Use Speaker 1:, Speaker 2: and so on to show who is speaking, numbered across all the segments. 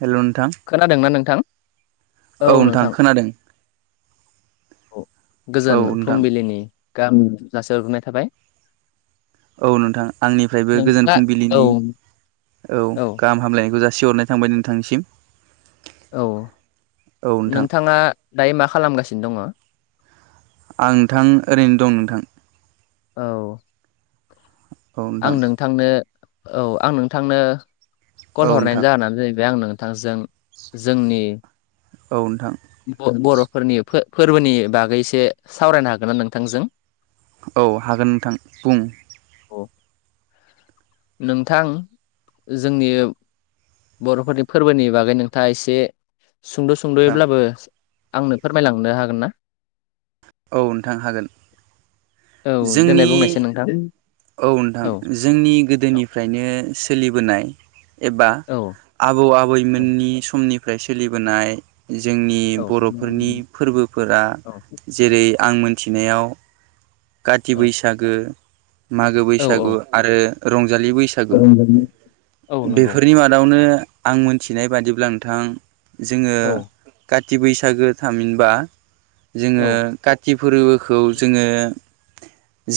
Speaker 1: हेल' नोंथां
Speaker 2: खोनादोंना नोंथां?
Speaker 1: औ नोंथां खोनादों।
Speaker 2: औ
Speaker 1: औ
Speaker 2: गोजोन
Speaker 1: नोंथां
Speaker 2: फुंबिलिनि गामि जासे हरग्रोनाय थाबाय।
Speaker 1: औ नोंथां आंनिफ्रायबो गोजोन
Speaker 2: नोंथाङा औ
Speaker 1: फुंबिलिनि औ गाहाम हामलायनायखौ जा सिहरनाय थांबाय नोंथांनिसिम।
Speaker 2: औ
Speaker 1: औ नोंथां
Speaker 2: नोंथाङा दायो मा खालाम गासिनो दङ?
Speaker 1: आं नोंथां ओरैनो दं नोंथां।
Speaker 2: औ।
Speaker 1: औ
Speaker 2: आं
Speaker 1: नोंथां
Speaker 2: नोंथांनो औ आं नोंथांनो कल
Speaker 1: औ
Speaker 2: हरनायानो
Speaker 1: नोंथां
Speaker 2: जाहोना जाहैबाय आं नो थांजों जोंनि
Speaker 1: औ नोंथां
Speaker 2: बर - बर' फोरनि फोरबोनि बागैसे सावरायनो हागोन ना नोंथांजों?
Speaker 1: औ हागोन नोंथां बुं
Speaker 2: औ नोंथां जोंनि बर'फोरनि फोरबोनि बागै नोंथाङा एसे सुंद' सुंद'यैब्लाबो आंनो फोरमायलांनो हागोन ना?
Speaker 1: औ नोंथां हागोन।
Speaker 2: औ देनाय
Speaker 1: जोंनि
Speaker 2: बुंनायसै नोंथां
Speaker 1: औ नोंथां जोंनि
Speaker 2: औ
Speaker 1: गोदोनिफ्रायनो सो लिबोनाय एबा
Speaker 2: औ
Speaker 1: आबौ
Speaker 2: औ
Speaker 1: आबैमोननि समनिफ्राय सोलिबोनाय जोंनि
Speaker 2: औ
Speaker 1: बर'फोरनि फोरबोफोरा जेरै आं मोनथिनायाव काथि
Speaker 2: औ
Speaker 1: बैसागो, मागो
Speaker 2: औ
Speaker 1: बैसागु आरो रंज रंजालि बैसागो
Speaker 2: औ नंगौ
Speaker 1: बेफोरनि मादावनो आं मोनथिनाय बादिब्ला नोंथां जोङो
Speaker 2: औ
Speaker 1: का ति बैसागो थामहिनबा
Speaker 2: औ
Speaker 1: जोङो काति फोरबोखौ जोङो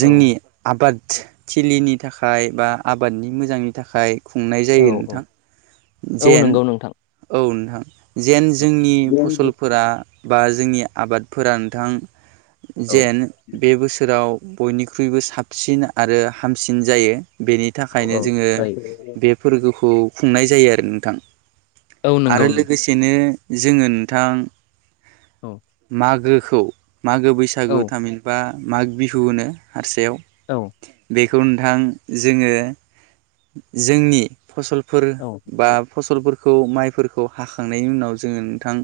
Speaker 2: औ
Speaker 1: आबादथिलिनि थाखाय बा आबादनि मोजांनि थाखाय खुंनाय
Speaker 2: औ
Speaker 1: जायो।
Speaker 2: औ
Speaker 1: नोंथां
Speaker 2: औ
Speaker 1: जेन
Speaker 2: नंगौ नोंथां
Speaker 1: औ थां जेन
Speaker 2: औ
Speaker 1: जोंनि फसलफोरा बा जोंनि आबादफोरा नोंथां
Speaker 2: औ
Speaker 1: जेन बे बोसोराव बयनिख्रुइबो साबसिन आरो हामसिन जायो। बेनि
Speaker 2: औ
Speaker 1: थाखायनो
Speaker 2: औ
Speaker 1: जोङो
Speaker 2: जायो
Speaker 1: बे फोरबोखौ खुंनाय जायो आरो नोंथां।
Speaker 2: औ
Speaker 1: आरो
Speaker 2: नंगौ नोंथां
Speaker 1: लोगोसेनो जोङो नोंथां
Speaker 2: औ
Speaker 1: मागो खौ मागो
Speaker 2: औ
Speaker 1: बैसागु तामहिनबा माग बिहु होनो हारसायाव‌।
Speaker 2: औ।
Speaker 1: खौ नोंथां जोङो जोंनि फसलफोर
Speaker 2: औ
Speaker 1: बा फसलफोरखौ माइफोरखौ हाखांनायनि उनाव जोङो नोंथां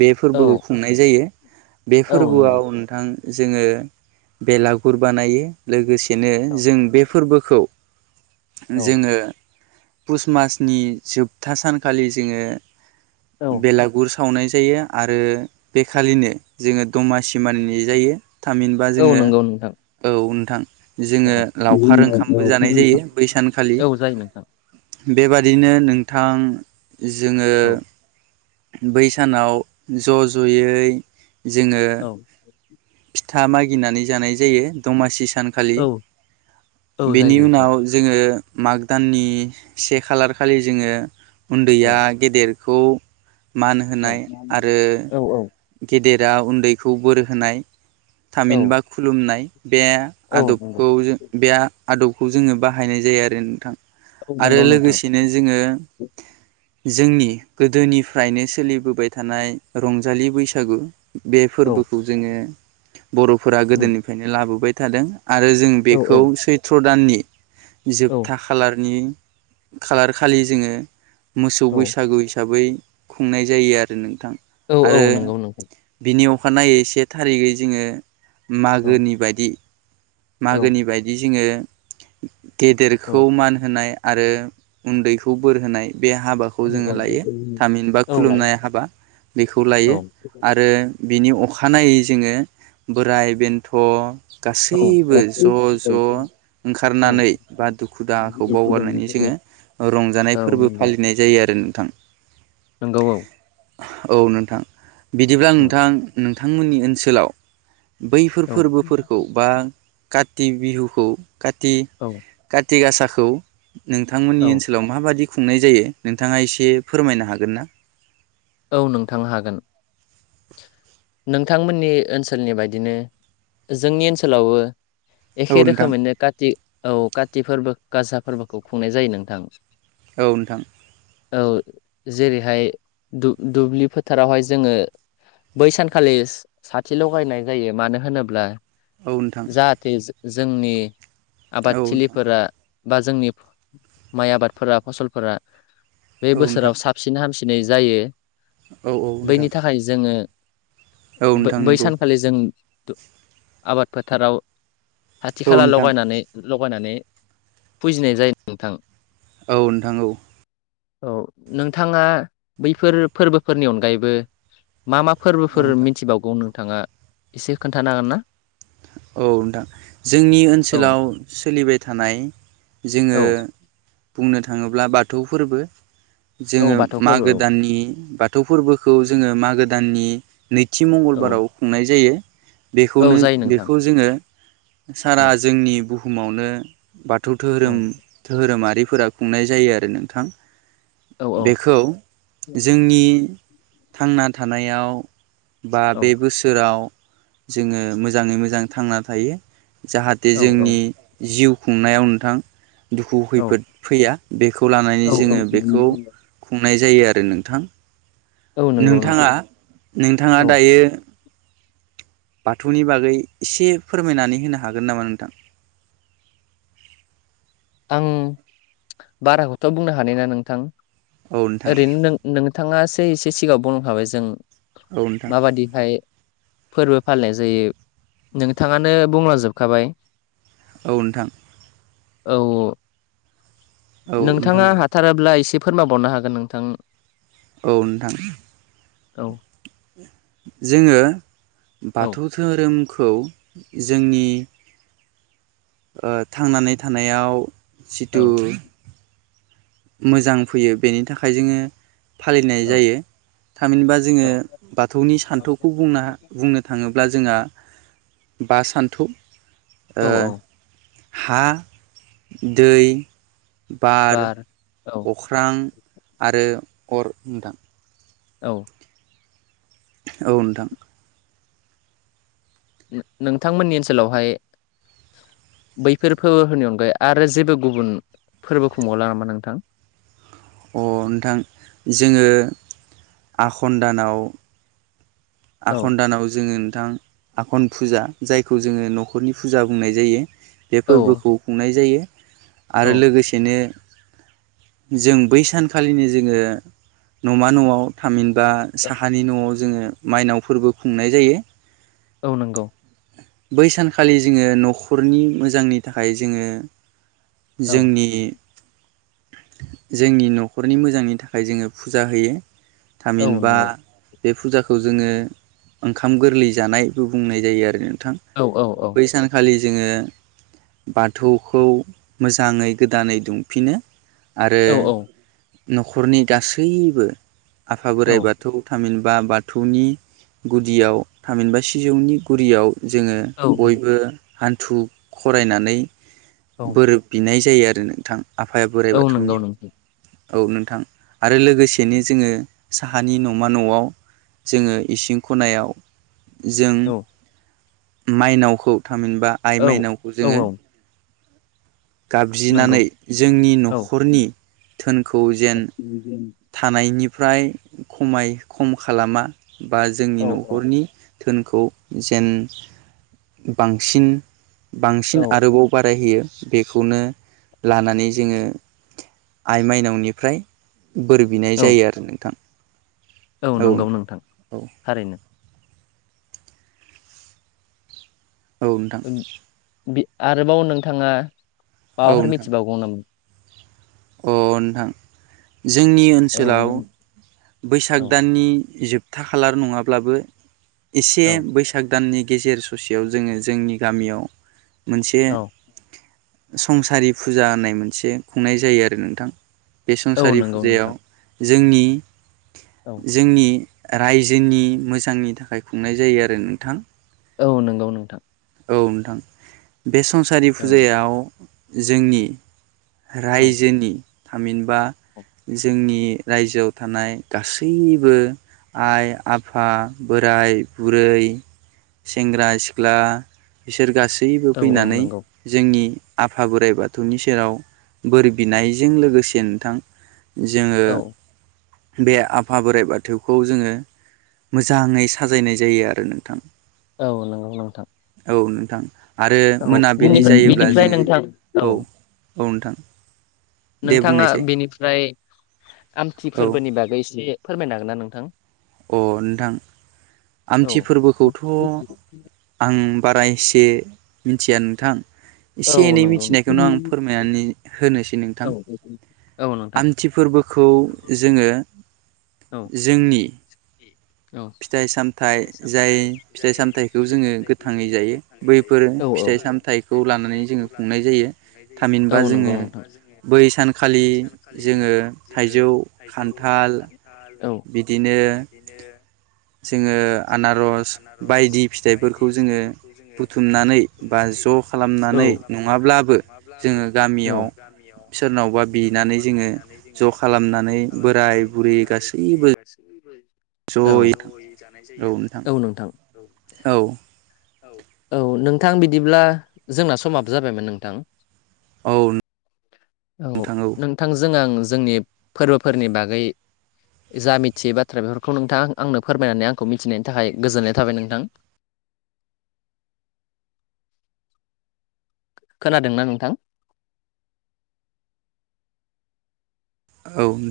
Speaker 1: बे फोरबोखौ
Speaker 2: औ
Speaker 1: खुंनाय जायो बे
Speaker 2: नंगौ
Speaker 1: फोरबोआव नोंथां जोङो बेलागुर बानायो लोगोसेनो जों बे फोरबोखौ
Speaker 2: औ
Speaker 1: जोङो पुस मासनि जोबथा सानखालि जोङो
Speaker 2: औ
Speaker 1: बेलागुर सावनाय जायो। आरो बेखालिनो जोङो दमासि मानिनाय जायो। थामहिनबा
Speaker 2: औ
Speaker 1: जोङो
Speaker 2: नंगौ नोंथां
Speaker 1: औ नोंथां
Speaker 2: औ
Speaker 1: जोङो लावखार ओंखामबो जानाय जायो। बै सानखालि
Speaker 2: औ जायो नोंथां।
Speaker 1: बेबादिनो नोंथां जोङो
Speaker 2: औ
Speaker 1: बै सानाव ज' ज'यै जोङो
Speaker 2: औ
Speaker 1: फिथा मागिनानै जानाय जायो दमासि सानखालि।
Speaker 2: औ औ
Speaker 1: बेनि
Speaker 2: जायो
Speaker 1: उनाव
Speaker 2: नोंथां
Speaker 1: ओ माग दाननि से खालार खालि जोङो
Speaker 2: औ
Speaker 1: उन्दैया गेदेर खौ मान
Speaker 2: औ
Speaker 1: होनाय आरो गेदेद दा उन्दैखौ बोर होनाय थामिनबा खुलुमनाय बे
Speaker 2: औ औ नंगौ
Speaker 1: आदबखौ जों बे आदबखौ जोङो बाहायनाय जायो आरो नोंथां।
Speaker 2: औ
Speaker 1: आरो
Speaker 2: नंगौ नोंथां
Speaker 1: लोगोसेनो जोङो जोंनि गोदोनिफ्रायनो सोलिबोबाय थानाय रंजालि बैसागु बे
Speaker 2: औ
Speaker 1: फोरबोखौ जोङो बर'फोरा
Speaker 2: उम
Speaker 1: गोदोनिफ्रायनो लाबोबाय थादों आरो जों
Speaker 2: औ
Speaker 1: बेखौ सैथ्र' दाननि
Speaker 2: औ
Speaker 1: जोबथा खालारनि खालार खालि जोङो मोसौ
Speaker 2: औ
Speaker 1: बैसागु हिसाबै खुंनाय जायो आरो नोंथां।
Speaker 2: औ
Speaker 1: आरो
Speaker 2: औ नंगौ नोंथां
Speaker 1: बिनि अखानायै से थारिगै जोङो
Speaker 2: औ
Speaker 1: मागोनि बायदि
Speaker 2: औ
Speaker 1: मागोनि बायदि जोङो
Speaker 2: औ
Speaker 1: गेदेरखौ मान होनाय आरो उन्दैखौ बोर होनाय बे हाबाखौ जोङो लायो थामिन बा
Speaker 2: औ औ लायो
Speaker 1: खुलुमनाय हाबा बेखौ
Speaker 2: औ
Speaker 1: लायो आरो बिनि अखा अखानायै जोङो बोराय बेन्थ' गा
Speaker 2: औ
Speaker 1: गासैबो ज' ज'
Speaker 2: औ
Speaker 1: ओंखारनानै बा दुखु दाहाखौ
Speaker 2: दुखु औ
Speaker 1: बावगारनानै जोङो रंजानाय फोरबो
Speaker 2: नंगौ
Speaker 1: फालिनाय जायो आरो नोंथां।
Speaker 2: नंगौ औ।
Speaker 1: औ नोंथां बिदिब्ला नोंथां नोंथांमोननि ओनसोलाव बैफोर
Speaker 2: औ
Speaker 1: फोरबोफोरखौ बा काति बिहुखौ काति काति गासाखौ नोंथांमोननि
Speaker 2: औ
Speaker 1: ओनसोलाव माबादि खुंनाय जायो नोंथाङा एसे फोरमायनो हागोन ना?
Speaker 2: औ नोंथां हागोन। नोंथांमोननि ओनसोलनि बायदिनो जोंनि ओनसोलावबो
Speaker 1: औ
Speaker 2: एखे
Speaker 1: नोंथां।
Speaker 2: रोखोमैनो काति औ काति फोरबो गासा फोरबोखौ खुंनाय जायो नोंथां।
Speaker 1: औ नोंथां।
Speaker 2: औ जेरैहाय दु-दुब्लि फोथारावहाय जोङो बै सानखालि साथि लगायनाय जायो मानो होनोब्ला
Speaker 1: औ नोंथां औ नोंथां
Speaker 2: जाहाथे जोंनि
Speaker 1: औ
Speaker 2: आबादथिलिफोरा बा जोंनि माइ आबादफोरा फसलफोरा बे
Speaker 1: नोंथां
Speaker 2: बोसोराव साबसिन हामसि नै जायो
Speaker 1: औ नोंथां
Speaker 2: बैनि थाखाय जोङो
Speaker 1: औ
Speaker 2: बै
Speaker 1: नोंथां
Speaker 2: बै
Speaker 1: नंगौ
Speaker 2: सानखालि जों आबाद फोथाराव खाथि
Speaker 1: औ
Speaker 2: खाला
Speaker 1: नोंथां।
Speaker 2: लगायनानै लगायनानै फुजिनाय जायो नोंथां।
Speaker 1: औ नोंथां औ।
Speaker 2: औ नोंथाङा बैफोर फोरबोफोरनि अनगायैबो मा मा फोरबोफोर
Speaker 1: नोंथां
Speaker 2: मिथिबावगौ नोंथाङा एसे खोन्थानो हागोन ना?
Speaker 1: औ नोंथां जोंनि
Speaker 2: औ
Speaker 1: ओनसोलाव सोलिबाय थानाय जोङो
Speaker 2: औ
Speaker 1: बुंनो थाङोब्ला बाथौ फोरबो
Speaker 2: औ
Speaker 1: जोङो
Speaker 2: बाथौ फोरबो
Speaker 1: मागो
Speaker 2: औ
Speaker 1: दाननि बाथौ फोरबोखौ जोङो मागो दाननि नैथि मंगलबाराव खुंनाय जायो।
Speaker 2: औ
Speaker 1: बेखौनो
Speaker 2: जायो नोंथां
Speaker 1: बेखौ जोङो सारा
Speaker 2: औ
Speaker 1: जोंनि बुहुमावनो‌ बाथौ
Speaker 2: औ
Speaker 1: धोरोम धोरोमारिफोरा खुंनाय जायो आरो नोंथां।
Speaker 2: औ
Speaker 1: बेखौ जोंनि थांना थानायाव बा
Speaker 2: औ
Speaker 1: बे बोसोराव जोङो मोजाङै मोजां थांना थायो जाहाथे जोंनि जिउ खुंनायाव नोंथां दुखु
Speaker 2: औ
Speaker 1: खैफोद फैया बेखौ लानानै
Speaker 2: औ
Speaker 1: जोङो बेखौ खुं नाय जायो आरो नोंथां
Speaker 2: औ नंगौ
Speaker 1: नोंथाङा
Speaker 2: नोंथां
Speaker 1: नोंथाङा
Speaker 2: औ
Speaker 1: दायो बाथौनि बागै एसे फोरमायनानै होनो हागोन नामा नोंथां?
Speaker 2: आं बाराखौथ' बुंनो हानाय नङा नोंथां
Speaker 1: औ नोंथां
Speaker 2: ओरैनो नों नोंथाङासो एसे सिगाङाव बुंखाबाय जों
Speaker 1: औ नोंथां
Speaker 2: माबादिहाय फोरबो फालिनाय जायो नोंथाङानो बुंलांजोबखाबाय।
Speaker 1: औ नोंथां।
Speaker 2: औ औ
Speaker 1: औ नोंथां
Speaker 2: नोंथाङा
Speaker 1: औ
Speaker 2: हाथाराब्ला एसे फोरमायबावनो हागोन नोंथां।
Speaker 1: औ नोंथां
Speaker 2: औ
Speaker 1: जोङो
Speaker 2: औ
Speaker 1: बाथौ धोरोमखौ जोंनि ओ थांनानै थानायाव
Speaker 2: औ
Speaker 1: जिथु मोजां फैयो बेनि थाखाय जोङो फालिनाय
Speaker 2: औ
Speaker 1: जायो। थामहिनबा जोङो
Speaker 2: औ
Speaker 1: बाथौनि सान्थौखौ बुंना बुंनो थाङोब्ला जोंहा बा सान्थौ
Speaker 2: औ
Speaker 1: ओ
Speaker 2: औ
Speaker 1: हा, दै बार,
Speaker 2: औ
Speaker 1: अख्रां आरो अर नोंथां।
Speaker 2: औ
Speaker 1: औ नोंथां
Speaker 2: नोंथांमोननि ओनसोलावहाय बैफोर फोरबोफोरनि अनगायै आरो जेबो गुबुन फोरबो खुंबावला नामा नोंथां?
Speaker 1: अ नोंथां जोङो आखन दानाव
Speaker 2: औ
Speaker 1: आखन दानाव जोङो थां आघन फुजा जायखौ जोङो न'खरनि फुजा बुंनाय जायो। बे
Speaker 2: औ
Speaker 1: फोरबोखौ खुंनाय जायो आरो
Speaker 2: औ
Speaker 1: लोगोसेनो जों बै सानखालिनो जोङो न'मा न'आव थामिन बा
Speaker 2: औ
Speaker 1: साहानि न'आव जोङो माइनाव फोरबो खुंनाय जायो।
Speaker 2: औ नंगौ
Speaker 1: बै सानखालि जोङो न'खरनि मोजांनि थाखाय जोङो
Speaker 2: औ
Speaker 1: जोंनि जोंनि न'खरनि मोजांनि थाखाय जोङो फुजा होयो।
Speaker 2: औ
Speaker 1: थामिनबा
Speaker 2: नंगौ
Speaker 1: बे फुजाखौ जोङो ओंखाम गोरलै जानायबो बुंनाय जायो आरो। नोंथां
Speaker 2: औ औ
Speaker 1: बै सानखालि जोङो बाथौखौ मोजाङै गोदानै दुंफिनो आरो
Speaker 2: औ
Speaker 1: न'खरनि गासैबो आफा बोराइ बाथौ तामिन बा बाथौनि गुदियाव थामिनबा सिजौनि गुदियाव जोंङो
Speaker 2: औ
Speaker 1: बयबो हान्थु खरायनानै
Speaker 2: औ
Speaker 1: बोर बिनाय जायो आरो नोंथां आफाया बोराइ
Speaker 2: औ नंगौ
Speaker 1: बाथौनियाव
Speaker 2: नोंथां
Speaker 1: औ नोंथां आरो लोगोसेनो जोंङो साहानि न'मा न'आव जोङो इसिं खनायाव जों
Speaker 2: औ
Speaker 1: माइनावखौ थामहिनबा
Speaker 2: औ
Speaker 1: आइ माइनावखौ
Speaker 2: औ
Speaker 1: जोंङो
Speaker 2: औ नंगौ
Speaker 1: गाबज्रिनानै जोंनि
Speaker 2: औ
Speaker 1: न'खरनि धोन
Speaker 2: [unintelligible]
Speaker 1: थानायनिफ्राय खमाय खम खालामा बा जोंनि
Speaker 2: औ
Speaker 1: न'खरनि धोनखौ जेन बांसिन बांसिन आरोबाव बारायहैयो बेखौनो लानानै जोंङो आइ माइनावनिफ्राय बोर बिनाय
Speaker 2: औ
Speaker 1: जायो आरो नोंथां
Speaker 2: औ नंगौ नोंथां
Speaker 1: औ
Speaker 2: थारैनो
Speaker 1: औ नोंथां
Speaker 2: बि आरोबाव नोंथाङा
Speaker 1: औ
Speaker 2: माबफोर
Speaker 1: नोंथां
Speaker 2: मिथिबावगौ नामा?
Speaker 1: अ नोंथां जोंनि
Speaker 2: औ
Speaker 1: ओनसोलाव बैसाग
Speaker 2: औ
Speaker 1: दाननि जोब जोबथा खालार नङाब्लाबो एसे
Speaker 2: औ
Speaker 1: बैसाग गोदाननि गेजेर ससेयाव जोंङो जोंनि गामियाव मोनसे
Speaker 2: औ
Speaker 1: संसारि फुजा होननाय मोनसे खुंनाय जायो आरो नोंथां बे
Speaker 2: औ
Speaker 1: संसारि
Speaker 2: नंगौ
Speaker 1: फुजायाव
Speaker 2: नोंथां
Speaker 1: जोंनि
Speaker 2: औ
Speaker 1: जोंनि रायजोनि मोजांनि थाखाय खुंनाय जायो आरो नोंथां
Speaker 2: औ नंगौ नोंथां
Speaker 1: औ नोंथां बे संसारि
Speaker 2: औ
Speaker 1: फुजायाव जोंनि
Speaker 2: औ
Speaker 1: रायजो थामिनबा जोंनि रायजोआव थानाय गासैबो आइ आफा बोराय बुरै सेंग्रा सिख्ला बिसोर गासै गासैबो
Speaker 2: औ औ
Speaker 1: फैनानै
Speaker 2: नंगौ
Speaker 1: जोंनि आफा बोराइ बाथौनि सेराव बोर बियो बिनायजों लोगोसे नोंथां जोङो
Speaker 2: औ
Speaker 1: बे आफा बोराइ बाथौखौ जोंङो मोजाङै साजायनाय जायो आरो नोंथां
Speaker 2: औ नोंगौ नोंथां
Speaker 1: औ नोंथां आरो
Speaker 2: औ
Speaker 1: मोनाबिलि
Speaker 2: बिनिफ्राय
Speaker 1: जायोब्ला
Speaker 2: बिनिफ्राय
Speaker 1: जोंङो
Speaker 2: नोंथां
Speaker 1: औ औ नोंथां दे
Speaker 2: नोंथाङा
Speaker 1: बुंनायसै
Speaker 2: बेनिफ्राय आमथि
Speaker 1: औ
Speaker 2: फोरबोनि बागै एसे फोरमायनो हागोन ना नोंथां
Speaker 1: अ नोंथां
Speaker 2: औ
Speaker 1: आमथि फोरबोखौथ' आं बारा एसे मिथिया नोंथां
Speaker 2: औ
Speaker 1: एसे एनै
Speaker 2: नंगौ
Speaker 1: मिथिनायखौनो आं फोरमायनानै होनोसै नोंथां
Speaker 2: औ औ नोंथां
Speaker 1: आमथि फोरबोखौ जोङो
Speaker 2: औ
Speaker 1: जोंनि
Speaker 2: औ
Speaker 1: फिथाइ साम थाय जाय फिथाइ सामथायाइखौ जोङो गोथाङै जायो बैफोर
Speaker 2: औ औ
Speaker 1: फिथाइ सामथायाइखौ ला नानै जोङो खुंनाय जायो थामहिनबा
Speaker 2: जेनेबा
Speaker 1: जोङो बै सानखालि जोङो। थाइजौ खान्थाल बिदिनो जोङो आनारस बायदि फिथाइफोरखौ जोङो बुथुमनानै बा ज' खालामनानै नङाब्लाबो जोङो गामियाव सोरनावबा बिनानै जोङो ज खालामनानै बोराय बुरि
Speaker 2: बे गासिखौबो औ
Speaker 1: ज'यै
Speaker 2: जयै जानाय जायो आरो औ नोंथां औ।
Speaker 1: औ
Speaker 2: औ औ नोंथां बिदिब्ला जोंना समाबो जाबायमोन नोंथां।
Speaker 1: औ।
Speaker 2: औ नोंथांजों आं जोंनि फोरबोफोरनि बागै जा मिथियै बाथ्रा बेफोरखौ नोंथां आंनो फोरमायनानै आंखौ मिथिनायनि थाखाय गोजोननाय थाबाय नोंथां‌। [inaudible] खोनादोंना नोंथां?
Speaker 1: औ